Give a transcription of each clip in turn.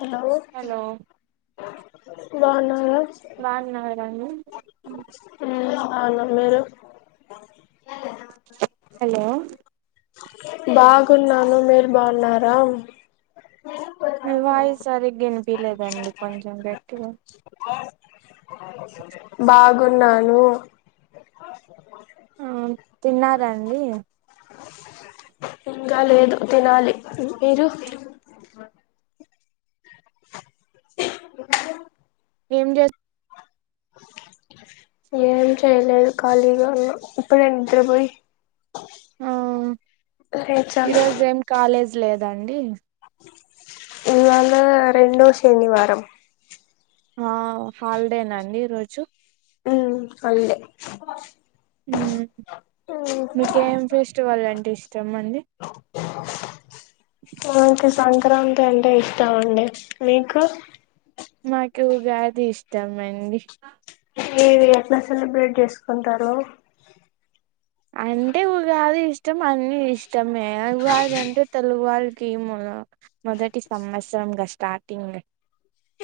hello బాగున్నారా బగున్నారండి బాగున్నామ్ మీరు హలో బాగున్నాను మీరు బాగున్నారా వాయిస్ సరిగ వినిపిలేదండి కొంచెం గెట్టిగా బాగున్నాను ఆ తిన్నారా అండి ఇంకా లేదు తినాలి మీరు ఏం చేస్తా ఏం చెయ్యలేదు కాలిగా ఉన్న ఇప్పుడే నిద్రపోయి ఆ లేచాను ఈరోజు ఏం కాలేజ్ లేదా దండి ఇవాళ రెండో శనివారం ఆ హాలిడేనా అండి ఈ రోజు ఆ హాలిడే మీకేం ఫెస్టివల్ అంటే ఇష్టం అండి నాకు సంక్రాంతి అంటే ఇష్టం అండి మీకు నాకు ఉగాది ఇష్టం అండి ఏవి ఎట్లా సెలబ్రేట్ చేసుకుంటారు అంటే ఉగాది ఇష్ట ష్టం అన్ని ఇష్టం మే ఉగాది అంటే తెలుగు వాళ్ళకి మ మొదటి సంవత్సరంగా స్టార్టింగ్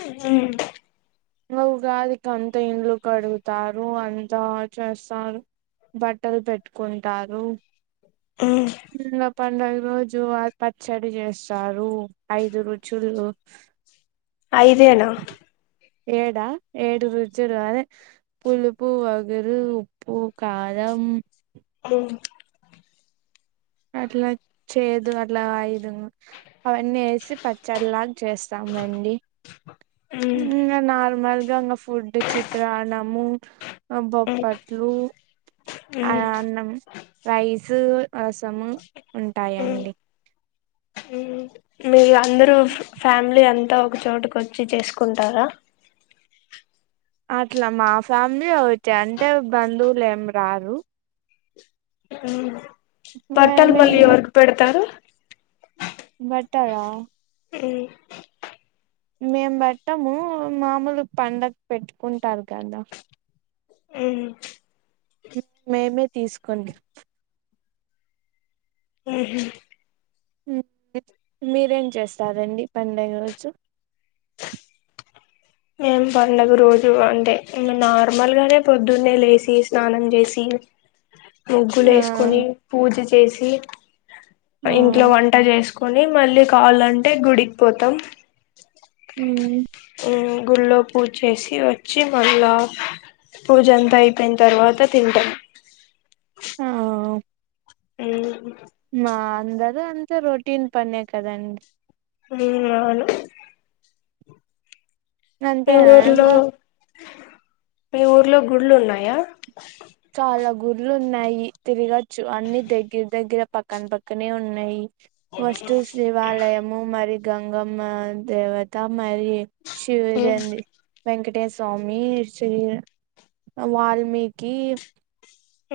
ఆ నువ్వుగాదికి అంత ఇండ్లు కడుగుతారు అంత చేస్తారు బట్టలు పెట్టుకుంటారు ఉమ్ ఇంగ పండుగ రోజు పచ్చడి చేస్తారు ఐదు రుచులు ఐదేనా ఏడా ఏడు రుచులు అదే పులుపు వగురు ఉప్పు కారం ఓ అట్లా చేదు అట్లా ఐదు అవన్నీ వేసి పచ్చడిలాగా చేస్తామండి ఉమ్ ఇంకా నార్మల్గా ఇంగ ఫుడ్ చిత్రాన్నము బొప్పట్లు అన్నం రైస్ సము ఉంటాయిండి [unintelligible] అందరు ఫ్యామిలీ అంత అంత ఒక చోటుక వచ్చి చేసుకుంటారా అట్లా మా ఫ్యామిలీ ఒకటి అంటే బంధువులు ఏం రారు బట్టల మేమే మళ్ళీ ఎవరికి పెడతారు బట్టల ఈ మేము బట్టము మామూలు పండగ పెట్టుకుంటారు కదా మేమే తీసుకోండి మీరేం చేస్తారండి పండగ రోజు మేం పడుగ రోజు అంటే నార్మల్గానే పొద్దున్నే లేసి స్నానం చేసి ముగ్గులు ఆ వేసుకుని పూరీ చేసి ఆ ఇంట్లో వంట చేసుకు కని మళ్ళీ కావాలంటే గుడికి పోతాం హ్మ్ ఉ గుళ్ళో పూజ చేసి వచ్చి మళ్ళా పూజ అంతా అయిపోయిన తర్వాత తింటాము ఆ అ అందద అంత రొటీన్ పనే కదండి ఉ అవును మీ ఊర్లో అంతేనాంగా మీ ఊర్లో గుళ్లు ఉన్నాయా చాల గుర్లు ఉన్నాయి తిరగచ్చు అన్ని దగ్గర దగ్గర పక్కన పక్కనే ఉన్నాయి ఫెస్టివ్స్ శివాలయము మరి గంగమ్మ దేవత మై మ్మ్ శివదంది వెంకట పట్టయస్వామి శీ వాల్మీకి ఆ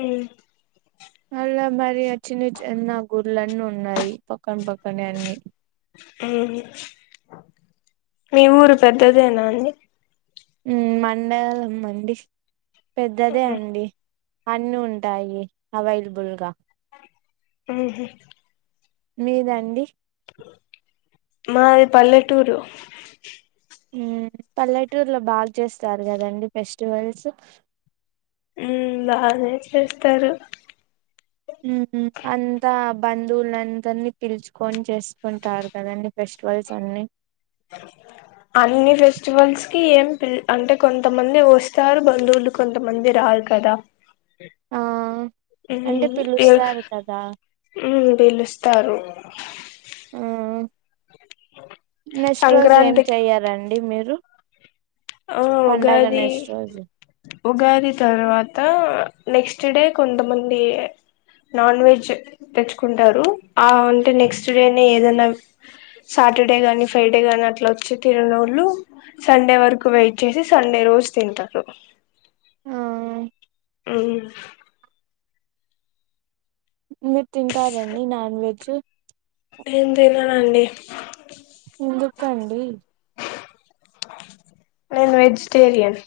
అలా మరి అ చిన చిన్న గుడ్లన్నీ ఉన్నాయి పక్కన పక్కన అన్ని ఉ మీ ఊరు పెద్దదేనా అండి హ్మ్ మండలం మండడి పెద్దదే అండి అన్నీ ఉంటాయి అవైలబుల్గా ఆ మీదండి మాది పల్లెటూరు పల్లెటూరు లో బాగా చేస్తారు కదండి ఫెస్టివల్స్ ఉ బానే చేస్తారు అంతా బంధువుల అందరినీ పిలుచుకొని చేసుకుంటారు కదండి ఫెస్టివల్స్ అన్ని అన్ని ఫెస్టివల్స్ కి అంటే కొంతమంది వస్తారు బంధువులు కొంతమంది రారు కదా ఆ అంటే పిలుస్తారు కదా హ్మ్ పిలుస్తారు హ్మ్ నెక్స్ట్ రోజు ఏం సంక్రాంతికి చెయ్యాలండి మీ రు ఆ ఉగాది రోజు ఉగాది తర్వాత నెక్స్ట్ డే కొంతమంది నాన్ వెజ్ తెచ్చుకుంటారు ఆ అంటే నెక్స్ట్ డేనే ఏదన్న సాటర్డే గాని ఫ్రైడే గాని అట్లా వచ్చి తిననోళ్ళు సండే వర కు వెయిట్ చేసి సండే రోజు తింటారు మ్మూ ఉమ్ మీరు తింటారా అండి నాన్ వెజ్ నేను తిననండి ఎందుకండి నేను వెజిటేరియన్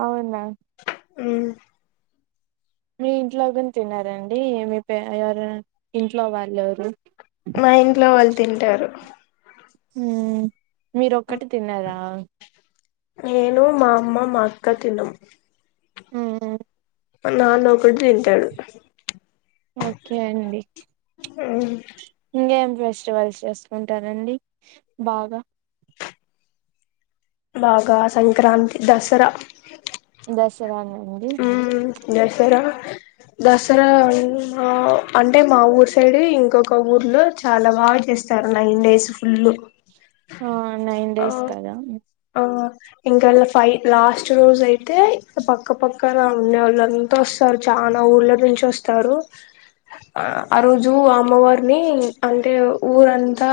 అవునా మ్మ్ మీ ఇంట్లో గున తినరా అండి మీ పే ఎవరు ఇంట్లో వాళ్ళు ఎవరు మా ఇంట్లో వాళ్ళు తింటారు మీరు ఒక్కటి తిన్నారా నేను మా అమ్మ మా అక్క తినం మ్మూ హు మా నాన్న ఒక్కడు తింటడు ఓకే అండి హూమ్ ఇంగేం ఫెస్టివల్స్ చేసుకుంటారండి బాగా బాగా సంక్రాంతి దసరా దసరానా అండి ఉమ్ దసరా దసరా ఆ అంటే మా ఊరు సైడే ఇంకొక ఊర్లో చాలా బాగా చేస్తారు నైన్ డేస్ ఫుల్ ఆ నైన్ ఆ డేస్ కదా ఆ ఇంకా ఫైవ్ లాస్ట్ రోజు అయితే ఇ పక్కపక్కన ఉండేవాళ్ళు అంతా వస్తారు చానా ఊర్ళ నుంచి వస్తారు ఆ రోజు అమ్మవారిని అంటే ఊరంతా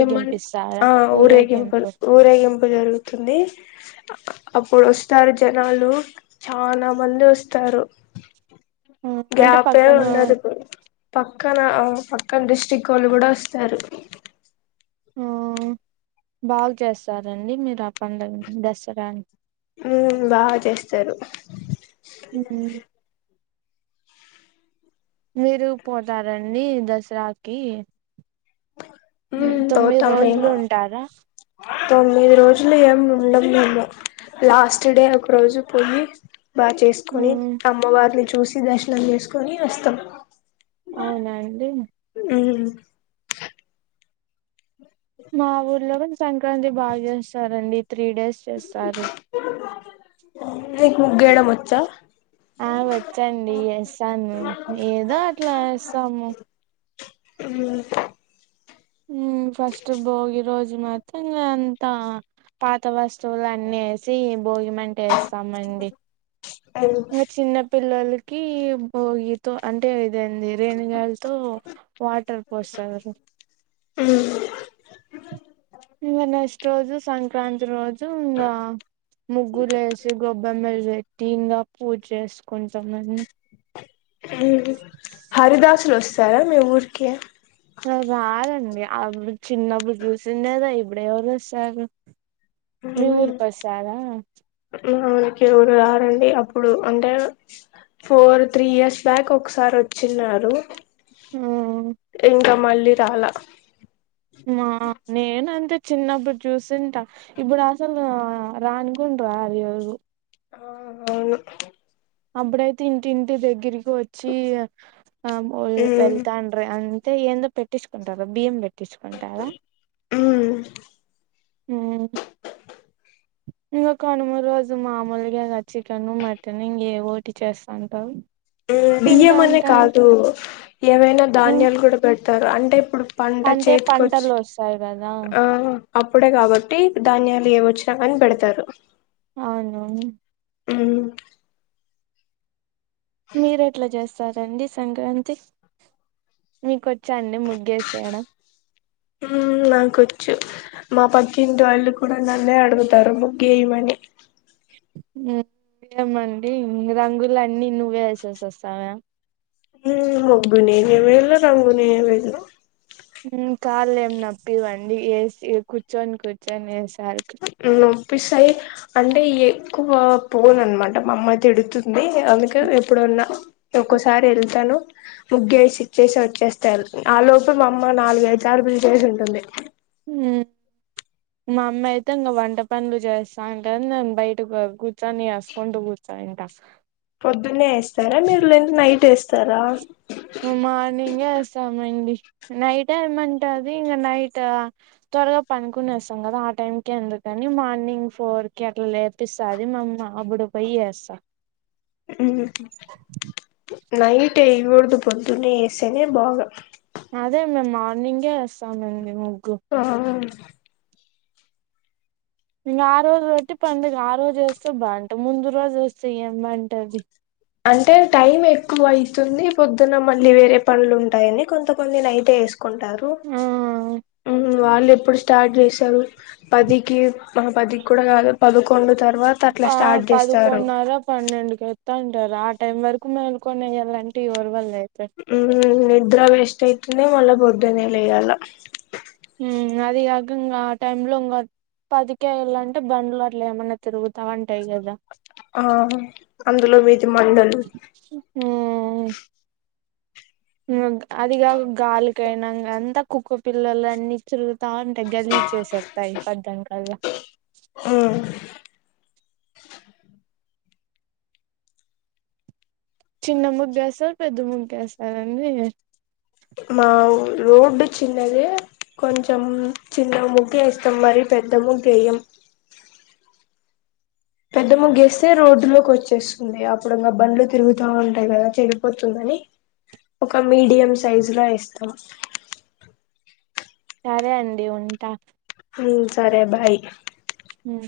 ఏమన్ ఊరేగింపు ఊరేగింపు జరుగుతుంది అప్పుడు వస్తారు జనాలు చానా మంది వస్తారు ఆ, అంటే గ్యాపే పక్కన ఉండదు ఇప్పుడు పక్కన పక్కన డిస్టిక్ వాళ్ళు కూడా వస్తారు ఆ బాగు చేస్తారా అండి మీరు ఆ పండగని దసరాని మ్మూ బాగా చేస్తారు మ్ ఉ మీరు పోతార అండి దసరాకి మ్ ఉమ్ తొమ్మిది పోతాం రోజులు మేము ఉంటారా తొమ్మిది రోజులు ఏమి ఉండము మేము లాస్ట్ డే ఒక రోజు పోయి బాగా చేసుకొని ఉమ్, అమ్మవారిని చూసి దర్శనం చేసుకొని వస్తాం అవునండి హ మా ఊర్లో సంక్రాంతి బాగా చేస్తారండి త్రీ డేస్ చేస్తారు మీకు ముగ్గేయడం వచ్చా ఆ వచ్చండి ఎస్తాను ఏదో అట్లా వస్తాము అ హమ్ ఫస్ట్ భోగి రోజు మాత్రం అంతా పాత వస్తువులు అన్ని వేసి భోగిమంట వేస్తామండి ఉమ్ ఇంకా చిన్న పిల్లోలకి భోగి తో అంటే ఇదే అండి రేనిగాయలతో వాటర్ పోస్తారు ఉమ్ ఇంగ నెక్స్ట్ రోజు సంక్రాంతి రోజు ఇంగా ముగ్గులు వేసి గొబ్బెమ్మలు పెట్ టిన్ గా పూజ చేసుకుంటాం అని ఉ హరిదాసులు వస్త సరే మీ ఊరికి రారండి అపుడు చిన్నప్పుడు చూసిండేదె ఇప్పుడు ఎవరు వస్తారు మీ ఊరు బస్- రారా మనకేవరు రారండి అప్పుడు అంటే ఫోర్ త్రీ ఇయర్స్ బ్యాక్ ఒకసారి వచ్చిన్నారు హమ్ ఇంకా మళ్ళీ రాలె మా నేనంతే చిన్నప్పుడు చూస్తుంట ఇప్పుడు అసలు రాను కూడా రారు ఎవరూ ఆ అవును అప్పుడైతే ఇంటింటి దగ్గరికి వచ్చి ఉమ్ వెళ్తాండ్రా అం అంటె ఏందో పెట్టించుకుంటారు బియ్యం పెట్టి పెట్టించుకుంటారా ఉమ్ ఇంకో కనుమ రోజు మామూలుగా ఇల చికెన్ మటన్ ఇంక ఎదొటి చేస్తాంటారు ఇగ తింటా బియ్యం అనే అంటారు కాదు ఏవైనా ఉమ్, ధాన్యాలు కూడా పెట్ తారు అంటే ఇప్పుడు పంట అంటే చేతికచ్చి పంటలు వస్తాయి కదా ఆ అప్పుడే కాబట్టి ధాన్యాలు ఏవి వచ్చినా కాని పెడతారు అవును మ్మ్ మీరు ఎట్లా చేస్ సరే అండి సంక్రాంతి మీకో హుమ్మ్ నాకొచ్చు మా పక్కింటి వాళ్ళు కూడా నన్నే అడుగుతారు ముగ్గు వేయమనీ ఏమండీ రంగులన్ని నువ్వే వేసేసి వస్తావా హుమ్మ్ ముగ్గు నేనే వేయాల రంగు నేనే వేయాల కాళ్ళ ఏం నొప్పి వండి ఏసి కూర్చొని కూర్చొని వేసి నువ్ పిసాయి అం అంటే ఎక్కువ పోను అనమాట మామ్మయి తిడుతు అండి అందుకే ఎప్పుడు అన్న ఒక్కసారి వెళ్తాను ముగ్గేసి ఇచ్చేసి వచ్చేస్తారు ఆ లోపు మా అమ్మ నాలుగు ఐదు సార్లు పిలిచేసి ఉంటుంది హ్మ్ మా అమ్మ అయితే ఇంగా వంట పనులు చేస్తా అంటది నన్ను బయటకు కూర్చొని వేసుకుంటూ కూర్చయింట పొద్దున్నే వేస్తారా మీరు లేం నైట్ వేసు తరా హ్మ్ మార్నింగే వేస్తామండి నైట్ ఏమంటది ఇంకా నైట్ త్వరగా పనుకొనేస్తాం గదా ఆ టైం కే ఎందుకని మార్నింగ్ ఫోర్ కి అట్లా లేపిస్తాది మా అమ్మ అప్పుడు పోయి వేస్తా ఉహు నైట్ ఏయ్యగుడదు పోద్దునే ఏసేనే బాగా అదే మేమ్ మార్నింగే ఏస్తా మ్యామ్ హు ఆ ఇంగా ఆ రోజు వెట్టి పండుగ ఆ రోజు ఏస్తే బాగుంట ముందు రోజు ఏస్తే ఏం బాగుంటది జీ అంటే టైం ఎక్ ఎక్కువ అయితుంది పొద్దునం మళ్ళీ వేరే పనులు ఉంటాయని కొంత కొందిని అయితే వేసు కొంటారు మ్మ్ వాళ్ళు ఇప్పుడు స్టార్ట్ చేసారు పదికి మహ పదికి కూడా గాదు పదకొండు తర్వాత అట్లా పా స్టార్ట్ చేస్తారు పదికొండునర పన్నెండుకు ఎత్తంది టారు ఆ టైం వరకు మేలుకొని వెయ్యాలంటే ఎవరు వల్లే [unintelligible] నిద్ర వేస్ట్ అయితుంది మళ్ళా పోద్దునే లేయ్యాల హ్మ్ అది గాక ఇంగా ఆ టైం లో ఇంగా పదికేళ్ళ అంటే బండ్లు అట్లు ఏమైన్నా తిరుగుతా ఉంటాయి గదా ఆ అందులో వీధి మండలు ఆ హ్మ్ అంక్ అదిగావు గాలికైనంగా అంతా కుక్క పిల్లలు అన్ని చూలుతా ఉంటాయి గలీజ్ చేసేతస్తాయి పద్దం కల్లా మ్మ్ చిన్న ముద్దు ఏస్తారు పెద్ద ముగ్గేస్తారు అండి మా రోడ్డు చిన్నది కొంచెం చిన్న ముగ్గు వేస్తాం మరి పెద్ద ముగ్గు వెయ్యం పెద్ద ముగ్గేస్తే రోడ్డులోకి వచ్చేస్తుంది అప్పుడుంగా బండ్లు తిరుగుతా ఉంటాయి కదా చెడిపోతుందని ఒక మీడియం సైజు లో వేస్తాం సరే అండి ఉంటా హుమ్మ్ సరే బాయ్ మ్మ్